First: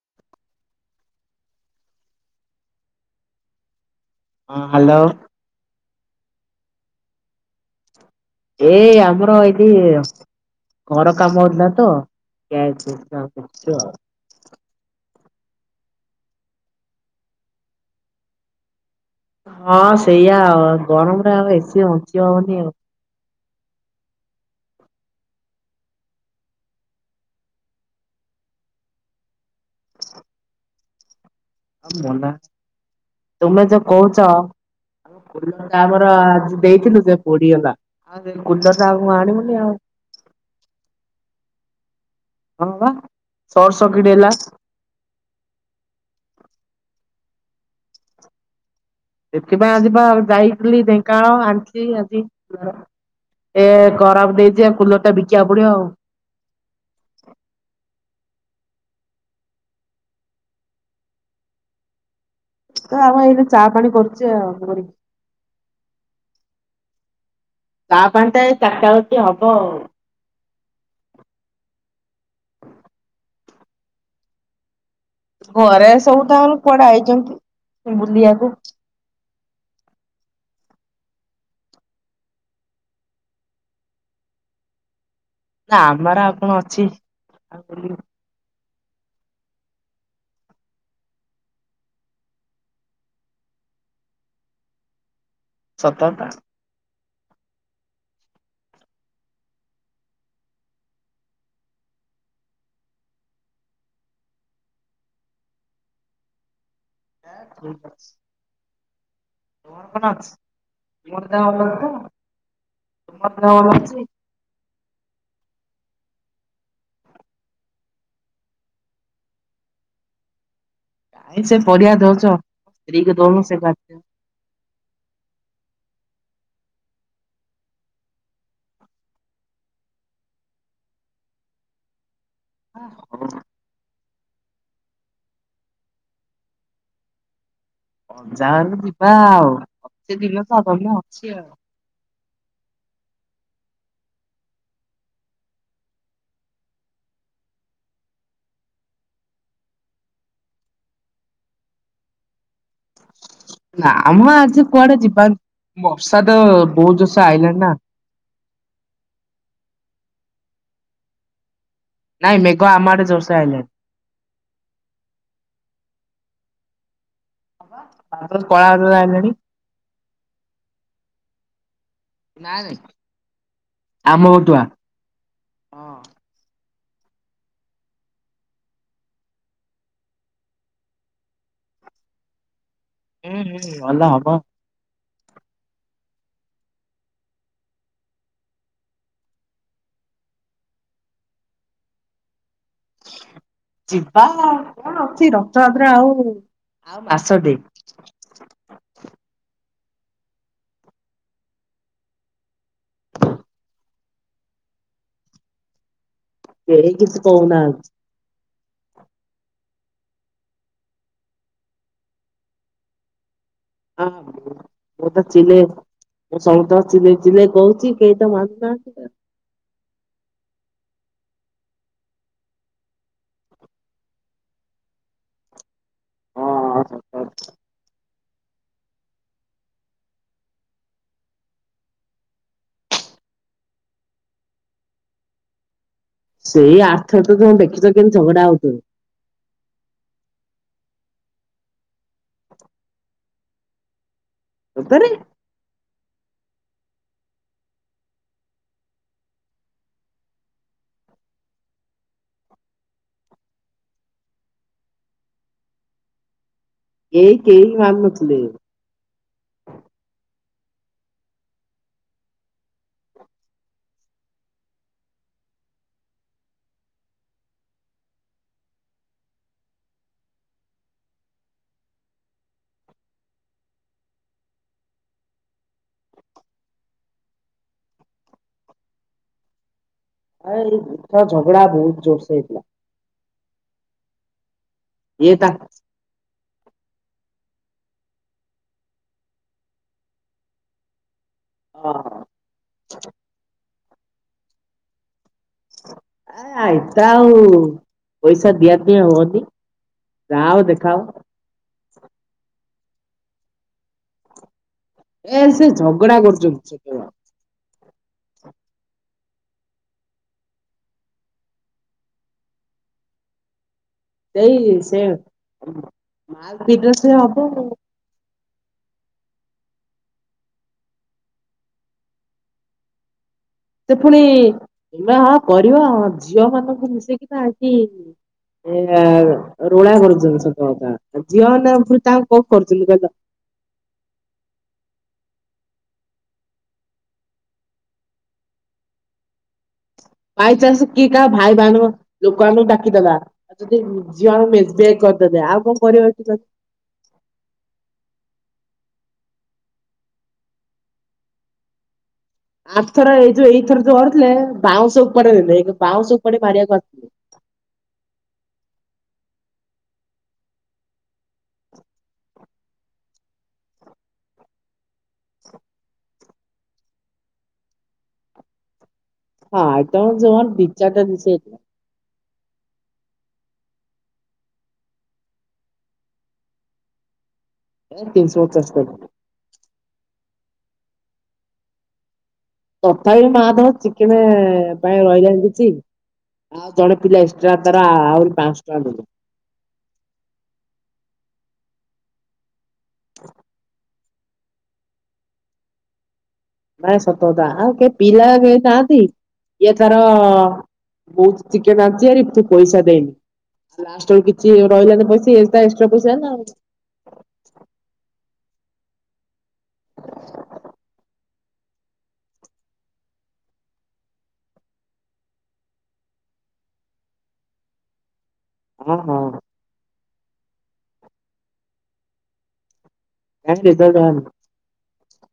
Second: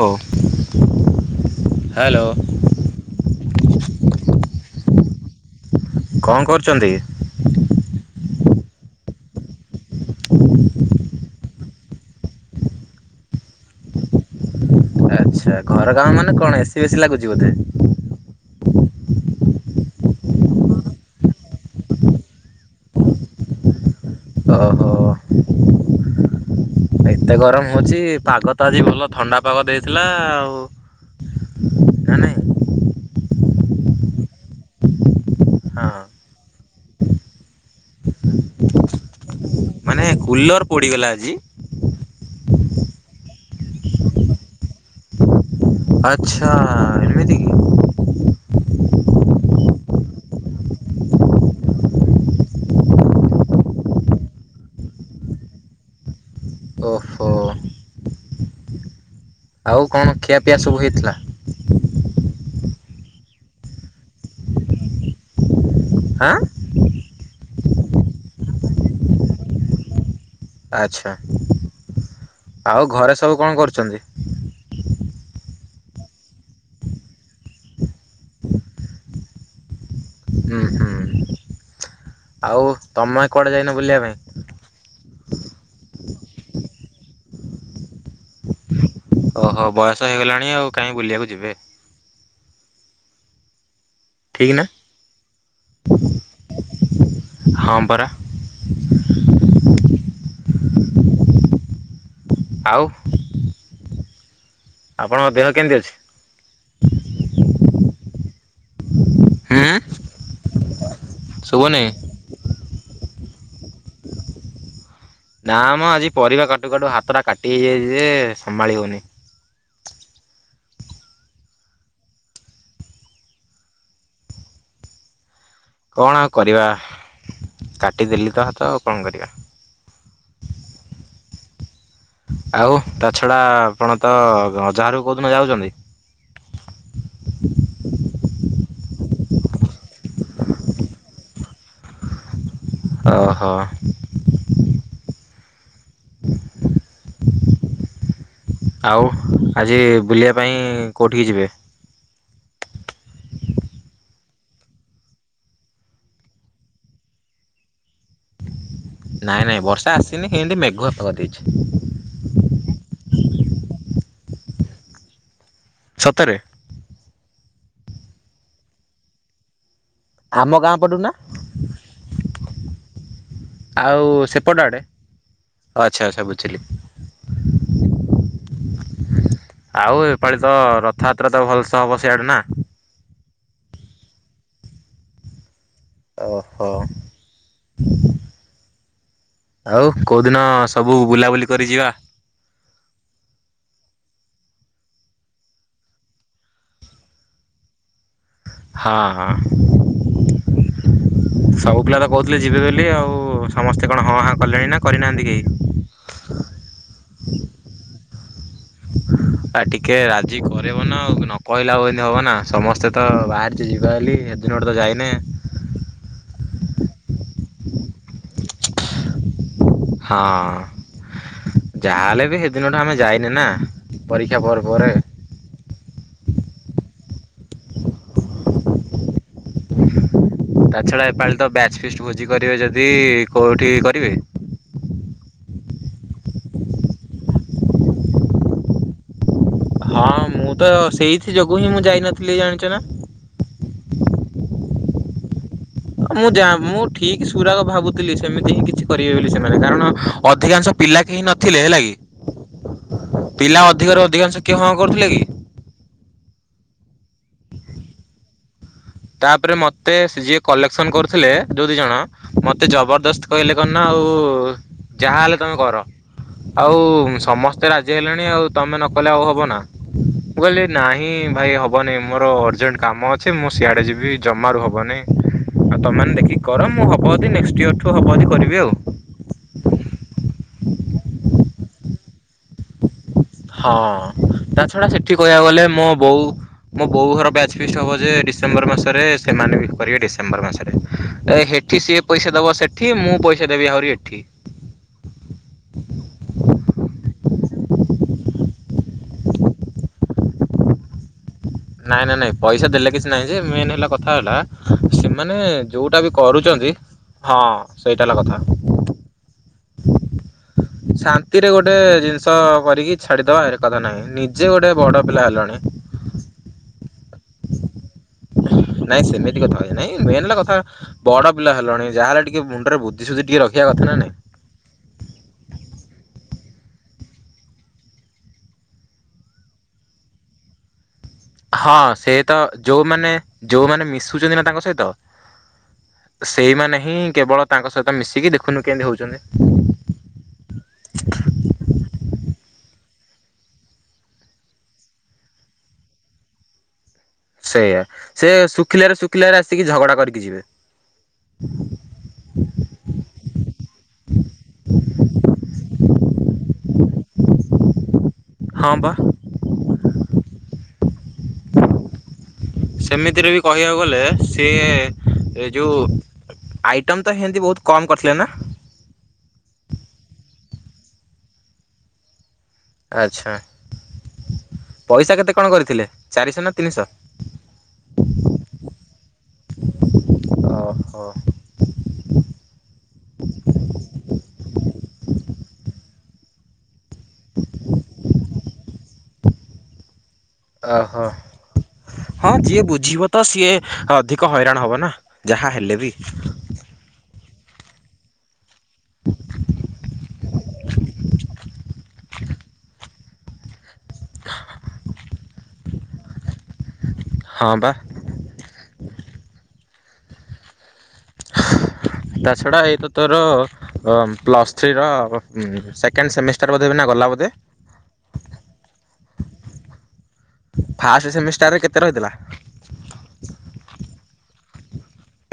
ହଉ ହ୍ୟାଲୋ। ହଁ ହ୍ୟାଲୋ। କଣ କରୁଛନ୍ତି? ଏଇ ଆମର ଏଇଠି ଘର କାମ ହେଉଥିଲା ତ ଠିଆ ହେଇ [unintelligible] ଆଉ। ଆଚ୍ଛା, ଘର କାମ ମାନେ କଣ ଏସି ବେଶି ଲାଗୁଛି ବୋଧେ? ହଁ ସେଇଆା ଆଉ, ଗରମରେ ଆଉ ଏସି ବଞ୍ଚି ହବନି ଆଉ। ଓହ। ଏତେ ଗରମ ହଉଛି, ପାଗ ତ ଆଜି ଭଲ ଥଣ୍ଡା ପାଗ ଦେଇଥିଲା ଆଉ ନା ମନା, ନାଇଁ? ତୁମେ ଯୋ କହୁଛ। ଆଉ କୁଲର ଟା ହଁ ଆମର ଆଜି ଦେଇଥିଲୁ ସେ ପୋଡିଗଲା, କୁଲର ଟା ଆଉ ଆଣିବୁନି ଆଉ। ମାନେ କୁଲର ପୋଡିଗଲା ଆଜି? ହଁ ପା ସର୍ଟ ସକିଟ ହେଲା। ଆଛା, ଏମିତି କି? ସେଥିପାଇଁ ଆଜି ବା ଯାଇଥିଲି ଢେଙ୍କାନାଳ ଆଣିଚି ଆଜି ଏ ଖରାପ ଦେଇଛି, କୁଲର ଟା ବିକିବାକୁ ପଡିବ ଆଉ। ଓହୋ। ଆଉ କଣ ଖିଆପିଆ ସବୁ ହେଇଥିଲା? ଏ ଆମ ଏଇଠି ଚା ପାଣି କରୁଛି ଆଉ ହବଣୀ। ହାଁ? ଚା ପାଣି ଟା ଏଇ ଚାରଟାଳୁ ଟିକେ ହବ ଆଉ। ଆଚ୍ଛା, ଆଉ ଘରେ ସବୁ କଣ କରୁଛନ୍ତି? ଘରେ ସବୁ ତାଙ୍କର କୁଆଡେ ଆଇଛନ୍ତି ବୁଲିବାକୁ। ହୁଁ ହୁଁ। ଆଉ ତମେ କୁଆଡେ ଯାଇନ ବୁଲିବା ପାଇଁ? ନା ଆମର ଆଉ କଣ ଅଛି, ଆମେ ବୁଲିବୁ। ଓହୋ ବୟସ ହେଇଗଲାଣି ଆଉ, କାହିଁ ବୁଲିବାକୁ ଯିବେ। ଠିକ୍ ନା। ସତ ଟା। ହଁ ପରା। ଆଉ ଆପଣଙ୍କ ଦେହ କେମିତି ଅଛି? ଏ ଠିକ୍ ଅଛି। [unintelligible] ମୋର କଣ ଅଛି, ତୁମର ଦେହ ଭଲ ଶୁଭୁନି ଅଛି ତ ତୁମର ଦେହ ଭଲ ଅଛି? ନା ମ ଆଜି ପରିବା କାଟୁ କାଟୁ ହାତଟା କାଟି ହେଇଯାଇଚି ଯେ ସମାଳି ହଉନି। କାଇଁ ସେ ପରିବା ଦଉଚ ସ୍ତ୍ରୀ କୁ ଦଉନ ସେ କା କଣ ଆଉ କରିବା, କାଟିଦେଲି ତ ହାତ ଆଉ କଣ କରିବା। ଆଉ ତା ଛଡା ଆପଣ ତ ଅଜା ହରକୁ କୋଉ ଦିନ ଯାଉଚନ୍ତି? ଅଜାହରକୁ ଯିବା ଆଉ, ଅଛି ଦିନ ତ ମନ ଅଛି ଆଉ। ଓହୋ। ହୁଁ [unintelligible] ଆଉ ଆଜି ବୁଲିବା ପାଇଁ କଉଠିକି ଯିବେ? ନାମ ଆଜି କୁଆଡେ ଯିବାର ନା ବର୍ଷା ତ ବୋହୁତ ଜୋସେ ଆଇଲାନି ନା। ନାଇଁ ନାଇଁ ବର୍ଷା ଆସିନି, ଏମତି ମେଘୁଆ ପାଗ ଦେଇଚି। ନାଇଁ ମେଘ ଆମ ଆଡେ ଜୋରସେ ଆଇଲାଣି। ସତରେ? ହଁ ପା ବାଦଲ କଳା ବାଦଲ ଆଇଲାଣି। ଆମ ଗାଁ ପଟୁ ନା। ନାଇଁ ନାଇଁ ଆଉ ଆମ ପଟୁଆ ସେପଟ ଆଡେ। ହଉ ହଁ ଆଚ୍ଛା ଆଛା ବୁଝିଲି। ଆଉ ଏପାଳି ତ ରଥଯାତ୍ରା ତ ଭଲସେ ହବ ସିଆଡେ ନା। ହୁଁ ହୁଁ ଭଲ ହବ। ଓହୋ। ଆଉ କୋଉଦିନ ସବୁ ବୁଲାବୁଲି କରି ଯିବା। ଯିବା କଣ ଅଛି ରଥଯାତ୍ରା ହଉ। ଆଉ ମାସ ଟେ। ହଁ ହଁ। ସବୁ ପିଲା ତ କହୁଥିଲେ ଯିବେ ବେଲି ଆଉ ସମସ୍ତେ କଣ ହଁ ହାଁ କଲେଣି ନା କରିନାହାନ୍ତି କେହି। କେହି କିଛି କହୁନାହାନ୍ତି। ଆ ଟିକେ ରାଜି କରେଇବ ନା ଆଉ ନ କହିଲା ଆଉ ଏମିତି ହବ ନା ସମସ୍ତେ ତ ବାହାରି ସେ ଯିବା ବେଲି ହେ ଦିନ ଠୁ ତ ଯାଇନେ। ଦିନେ ମୁଁ ସମସ୍ତଙ୍କୁ ଚିଲେଇ ଚିଲେଇ କହୁଚି କେହି ତ ମାନୁନାହାନ୍ତି ଆଉ। ହଁ। ଯାହାଲେ ବି ହେଦିନଠୁ ଆମେ ଯାଇନେ ନା ପରୀକ୍ଷା ପରେ ପରେ। ହଁ ହଁ ହ। ତା ଛଡା ଏପାଳି ତ ବ୍ୟାଚ ଫିଷ୍ଟ ଭୋଜି କରିବେ ଯଦି କୋଉଠି କରିବେ। ସେଇ ଆରଥର ତ ତମେ ଦେଖିଚ କେମତି ଝଗଡା ହଉଥେଲେ। ହଁ ମୁଁ ତ ସେଇଥି ଯୋଗୁ ହିଁ ମୁଁ ଯାଇନଥିଲି ଜାଣିଛ ନା। ସତରେ। ମୁଁ ଯା ମୁଁ ଠିକ ସୁରାଗ ଭାବୁଥିଲି ସେମିତି ହିଁ କିଛି କରିବେ ବୋଲି ସେମାନେ କାରଣ ଅଧିକାଂଶ ପିଲା କେହି ନଥିଲେ ହେଲା କି ପିଲା ଅଧିକରୁ ଅଧିକାଂଶ କିଏ ହଁ କରିଥିଲେ କି? ଏଇ କେହି ମାନୁନଥିଲେ। ତାପରେ ମତେ ସେ ଯିଏ କଲେକ୍ସନ୍ କରୁଥିଲେ ଯୋଉ ଦି ଜଣ ମତେ ଜବରଦସ୍ତ କହିଲେ କଣ ନା ଆଉ ଯାହା ହେଲେ ତମେ କର। ଆଉ ସମସ୍ତେ ରାଜି ହେଲେଣି ଆଉ ତମେ ନକଲେ ଆଉ ହବ ନା। ମୁଁ କହିଲି ନାହିଁ ଭାଇ ହବନି ମୋର ଅରଜେଣ୍ଟ କାମ ଅଛି ମୁଁ ସିଆଡ଼େ ଯିବି ଜମାରୁ ହବନି। ଆଉ ତମେ ମାନେ ଦେଖିକି କର ମୁଁ ହବ ଯଦି ନେକ୍ସଟ ଇୟର ଠୁ ହବ ଯଦି କରିବି ଆଉ। ଆ ଏଇଥର ଝଗଡା ବହୁତ ଜୋରସେ ହେଇଥିଲା। ହଁ ତା ଛଡା ସେଠି ଇଏ କହିବାକୁ ତା ଗଲେ ମୋ ବୋଉ ମୋ ବୋଉ ହର ବ୍ୟାଚ ଫିଷ୍ଟ ହବ ଯେ ଡିସେମ୍ବର ମାସରେ ସେମାନେ ବି କରିବେ ଡିସେମ୍ବର ମାସରେ ଏ ହେ ଠି ସିଏ ହଁ ପଇସା ଦବ ସେଠି ମୁଁ ପଇସା ଦେବି ଆହୁରି ଏଠି। ଆ ଏତେ ଆଉ ପଇସା ଦିଆ ଦୁଇ ଆଉ ହୁଅନି। ଯା ହବ ଦେଖାହବ। ନାଇଁ ନାଇଁ ନାଇଁ ପଇସା ଦେଲେ କିଛି ନାଇଁ ଯେ ମେନ୍ ହେଲା କଥା ହେଲା ସେମାନେ ଏ ସେ ଯୋଉଟା ବି ଝଗଡା କରୁଛନ୍ତି ସେତେବେଳେ ହଁ ସେଇଟା ହେଲା କଥା। ଶାନ୍ତିରେ ଗୋଟେ ଜିନିଷ କରିକି ଛାଡିଦବା ଏ କଥା ନାହିଁ। ନିଜେ ସେଇ ଗୋଟେ ସେ ବଡ ପିଲା ହେଲଣି। [unintelligible] [inaudible] ନାଇଁ ସେମିତି କଥା ହୁଏ ନାଇଁ ମେନ ହେଲା କଥା ବଡ ପିଲା ହେଲଣି ଯାହା ହେଲେ ଟିକେ ମୁଣ୍ଡରେ ବୁ ଧି ସୁଧି ଟିକେ ରହିବା କଥା। ନା ସେ ନାଇଁ। ପୁଣି ଏମା ହ କରିବ ଝିଅ ମାନଙ୍କୁ ମିଶେଇକି ପା ଆକି ଏରା ରୋଳା କରୁଛନ୍ତି ସତ କଥା ଝିଅ ନା ହଁ ପୁ ସେ ତ ତାଙ୍କୁ କୋକ କରୁଛନ୍ତି ଯୋଉମାନେ କହିଲ। ଯୋଉମାନେ ମିଶୁଚନ୍ତି ନା ତାଙ୍କ ସହିତ ସେଇମାନେ ହିଁ କେବଳ ତାଙ୍କ ସହିତ ମିଶିକି ଦେଖୁନୁ କେମିତି ହଉଛନ୍ତି। ପାଇ ଚାଷ କି କା ଭାଇ ବଣ ଲୋକଙ୍କୁ ଡାକିଦେଲା ଆଉ ଯଦି ଝିଅହଣ କରିଦେଦେ ଆଉ କଣ କରିବାର ସେଇଆ ସେ ଶୁଖିଲାରେ ଶୁଖିଲାରେ ଆସିକି ଝଗଡା କରିକି ଯିବେ ଆଠ ଥର ଏଇ ଯୋଉ ଏଇଥର ଯୋଉ ହଥିଲେ ବାଉଁଶ ଉପଡ ବାଉଁଶ ଉପଡି ମାରିବାକୁ ଆସିଥିଲେ ହଁ ବା ସେମିତିରେ ବି କହିବାକୁ ଗଲେ ସିଏ ଏ ଯେଉଁ ଆଇଟମ ତ ହେଏମତି ବହୁତ କମ କରିଥିଲେ ନା ହଁ ଆଇଟମ ଜମା ଦିଇ ଚାରଟା ଦିସଥିଲା ଆଚ୍ଛା ପଇସା କେତେ କ ଣ କରିଥିଲେ ଚାରିଶହ ନା ତିନିଶହ ଏ ତିନଶହ ପଚାଶ ଓ ହୋ ତଥାପି ମା ଦେହ ଚିକେନ ପାଇଁ ରହିଲାଣି କିଛି ଆଉ ଜଣେ ପିଲା ଏକ୍ସଟ୍ରା ତର ଆହୁରି ପାଞ୍ଚଶହ ଟଙ୍କା ଦେବେ ଓହୋ ହଁ ଯିଏ ବୁଝିବ ତ ସିଏ ଅଧିକ ହଇରାଣ ହବ ନା ଯାହା ହେଲେ ବି ନାଇ ସତକତା ଆଉ କେହିଁ ପିଲା କେ ନାହାନ୍ତି ଏଇଏ ତାର ବହୁତ ଚିକେ ନାହାନ୍ତି ଆରି ତୁ ପଇସା ଦେଇନି ଲାଷ୍ଟ ବି କିଛି ରହିଲାନି ପଇସା ଏକ୍ସଟ୍ରା ପଇସା ନା ଆଉ ହଁ ବା ତା ଛଡ଼ା ଏ ତ ତୋର ଅ ପ୍ଲସ୍ ଥ୍ରୀର ସେକେଣ୍ଡ ସେମିଷ୍ଟାର ବୋଧେ ବି ନା ଗଲା ବୋଧେ [inaudible] ହଁ ହଁ ଫାଷ୍ଟ ସେମିଷ୍ଟାର କେତେ ରହିଥିଲା? ଏ [unintelligible]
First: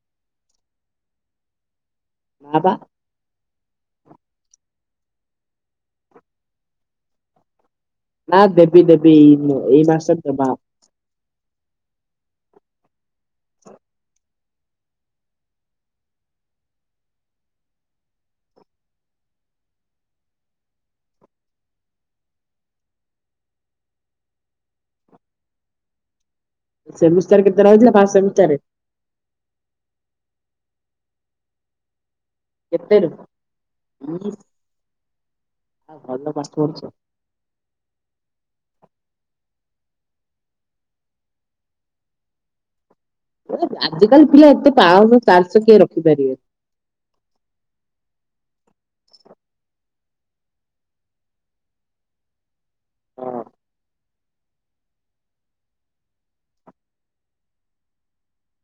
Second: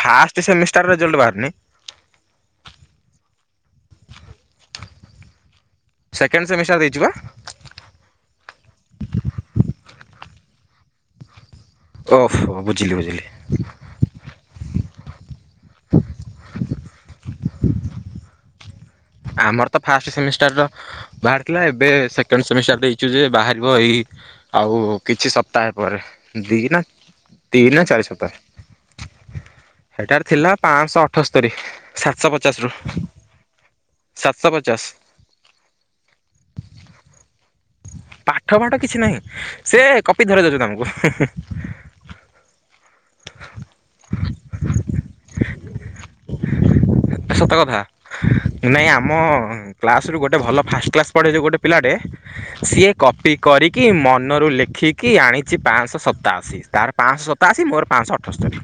ଫାଷ୍ଟ ସେମିଷ୍ଟାର ରେଜଲ୍ଟ ବାହାରିନି ନା ବା ସେକେଣ୍ଡ ସେମିସର ହେଇଯିବା ନା ଦେବି ଦେବି ଏଇ ଏଇ ମାସରେ ଦେବା ଓଫୋ ବୁଝିଲି ବୁଝିଲି ଆମର ତ ଫାଷ୍ଟ ସେମିଷ୍ଟାର ର ବାହାରିଥିଲା ଏବେ ସେକେଣ୍ଡ ସେମିଷ୍ଟାର ଦେଇଛୁ ଯେ ବାହାରିବ ଏଇ ଆଉ କିଛି ସପ୍ତାହେ ପରେ ଦି ନା ସେମିଷ୍ଟାର କେତେ ତିନି ନା ରହିଥିଲା ଚାରି ଫାଷ୍ଟ ସପ୍ତାହ ସେମିଷ୍ଟାରରେ ସେଟାର ଥିଲା ପାଞ୍ଚଶହ ଅଠସ୍ତରୀ ସାତଶହ ପଚାଶ ରୁ କେତେ ଇ ସାତଶହ ପଚାଶ ଆଉ ଭଲ ପାଠ ପଢୁଛ। ପାଠ ପାଠ କିଛି ନାହିଁ ସେ କପି ଧରି ଦଉଛ ତମକୁ [inaudible] ଆଜିକାଲି ପିଲା ଏତେ ପାଞ୍ଚଶହ ଚାରିଶହ କିଏ ରଖିପାରିବେ। ସତକଥା ନାଇଁ ଆମ କ୍ଲାସ ରୁ ଗୋଟେ ଭଲ ଫାଷ୍ଟ କ୍ଲାସ ପଢେ ଯେ ଗୋଟେ ପିଲାଟେ ସିଏ କପି ହଁ। କରିକି ମନରୁ ଲେଖିକି ଆଣିଛି ପାଞ୍ଚଶହ ସତାଅଶୀ ତାର ପାଞ୍ଚଶହ ଶତା ଆଶୀ ମୋର ପାଞ୍ଚଶହ ଅଠସ୍ତରୀ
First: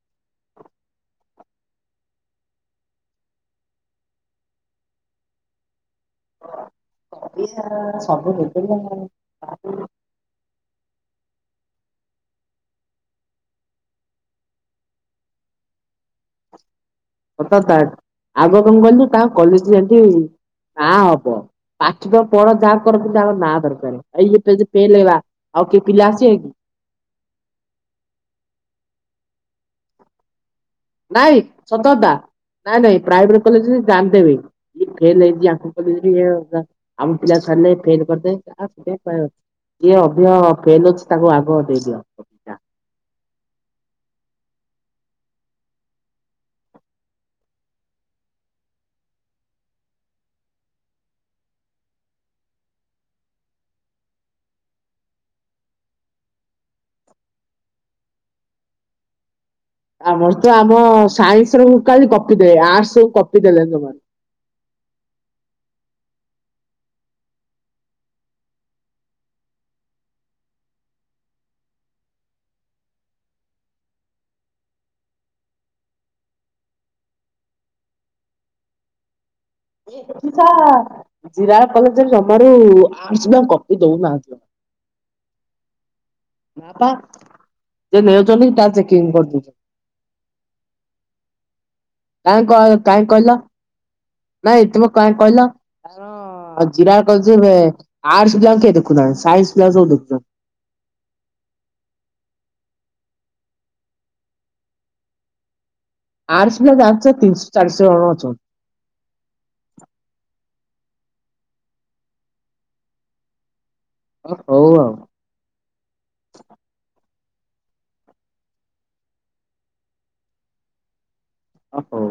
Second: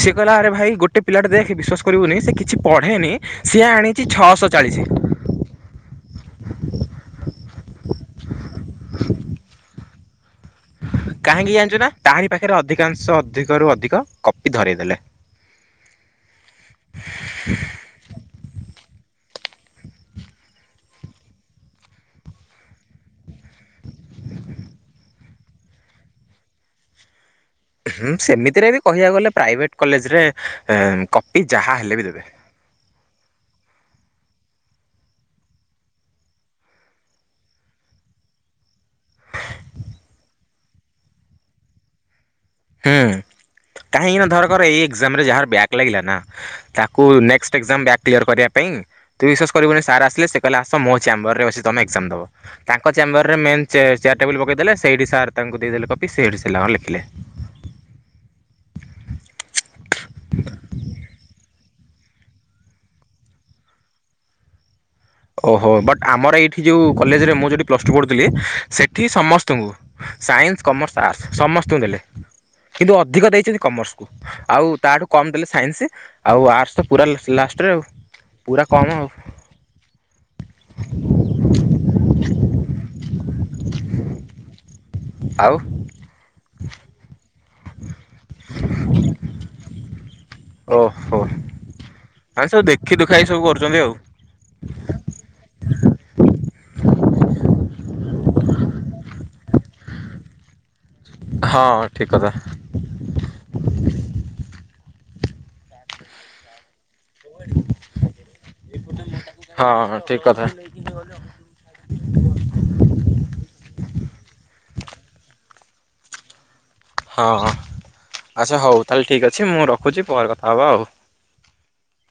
ସିଏ କହିଲା ଆରେ ଭାଇ ଗୋଟେ ପିଲାଟା ଦେଖ ବିଶ୍ଵାସ କରିବୁନି ସେ କିଛି ପଢେନି ସିଏ ଆଣିଛି ଛଅଶହ ଚାଳିଶ ସବୁ ହେ [unintelligible] କାହିଁକି ଜାଣିଛୁ ନା ତାହାରି ପାଖରେ ଅଧିକାଂଶ ଅଧିକରୁୁ ଅଧିକ କପି ଧରଇଦେଲେ। [inaudible] ଅଥା ଆଗ କଣ କଲି ତା କଲେଜ ଯଠ ନା ହବ ପାଠିବ ପଢ ଯାହା କରନ୍ତି ଯ ନା ଦରକାର ଏଇ ଯେ ପେଲ ହେବା। ଆଉ କିଏ ପିଲା ଆସିବେ କି ହଁ ସେମିତିରେ ବି କହିବାକୁ ଗଲେ ପ୍ରାଇଭେଟ୍ କଲେଜରେ ନାଇଁ କପି ଯାହା ସତ ହେଲେ ବି କଥା ଦେବେ ନାଇଁ -ନାଇଁ ପ୍ରାଇଭେଟ୍ କଲେଜ୍ ରେ ଜାଣିଦେବେ। ଏ ଫେଲ୍ ହେଇଚି ଆଙ୍କ କଲେଜେରେ ଆମ [unintelligible] ଯିଏ ଅଧିକ ଫେଲ୍ ହେଇଚି ତାକୁ ଆଗ ଦେଇଦିଅ। ହୁଁ କାହିଁକିନା ଧର କର ଏଇ ଏକ୍ଜାମ୍ ରେ ଯାହାର ବ୍ୟାକ୍ ଲାଗିଲା ନା ତାକୁ ନେକ୍ସଟ୍ ଏକ୍ଜାମ୍ ବ୍ୟାକ୍ କ୍ଲିଅର୍ କରିବା ପାଇଁ ତୁ ବିଶ୍ୱାସ କରିବୁନି ସାର୍ ଆସିଲେ ସେ କହିଲେ ଆସ ମୋ ଚାମ୍ବରରେ ବସି ତମେ ଏକ୍ଜାମ୍ ଦବ। ତାଙ୍କ ଚ୍ୟାମ୍ବରରେ ମେନ୍ ଚେ-ଚେୟାର୍ ଟେବୁଲ୍ ପକେଇଦେଲେ ସେଇଠି ସାର୍ ତାଙ୍କୁ ଦେଇଦେଲେ କପି ସେଇଠି ସେ ତାଙ୍କର ଲେଖିଲେ। ଆମର ତ ଆମ ସାଇନ୍ସ ର କାଲି କପି ଦେଲେ ଆର୍ଟସ ରୁ କପି ଦେଲେନି ଜମା। ଓହୋ ବଟ୍ ଆମର ଏଇଠି ଯଉ କଲେଜେ ରେ ମୁଁ ଯଉଠି ପ୍ଲସ ଟୁ ପଢ଼ୁଥିଲି ସେଠି ସମସ୍ତଙ୍କୁ ସାଇନ୍ସ୍, କମର୍ସ୍, ଆର୍ଟସ୍ ସମସ୍ତଙ୍କୁ ଦେଲେ କିନ୍ତୁ ଅଧିକ ଦେଇଚନ୍ତି କମର୍ସ କୁ। ଆଉ ତାଠୁ କମ୍ ଦେଲେ ସାଇନ୍ସ୍ ଆଉ ଆର୍ଟସ୍ ପୁରା ଲାଷ୍ଟ୍ ରେ ଆଉ। ପୁରା କମ୍ ଆଉ। [unintelligible] ଜିରାଳ କଲେଜ୍ ରେ ଜମାରୁ ଆର୍ଟସ୍ ପିଲାକୁ କପି ଦଉନାହାନ୍ତି। ଆଉ ନା ପା ସେ ନେଉଚନ୍ତି ତା ଚେକିଂ କରିଦଉଚନ୍ତି। ଓହୋ କାହିଁ ଆଇ କ ସବୁ ଦେଖି କାହିଁ ଦୁଖାକି କହିଲ ସବୁ କରୁଚନ୍ତି ଆଉ। ନାଇଁ ତମେ କାଇଁ କହିଲ ଆଉ ଜିରା କ [unintelligible] ଆର୍ଟସ ପିଲା କିଏ ଦେଖୁନାହାନ୍ତି ସାଇନ୍ସ୍ ପିଲା ସବୁ ଦେଖୁଛନ୍ତି। ହଁ ଠିକ୍ କଥା। ଆଟ୍ସ୍ ଜାଣିଚ ତିନିଶ ଚାରିଶ ଜଣ ଅଛନ୍ତି। ହଁ ଠିକ୍ କଥା। ଓ- ହଉ ଆଉ। ହଁ-ହଁ ଆଚ୍ଛା ହଉ ତାହେଲେ ଠିକ୍ ଅଛି ମୁଁ ରଖୁଚି ପରେ କଥା ହବା ଆଉ। ଓ ହଉ।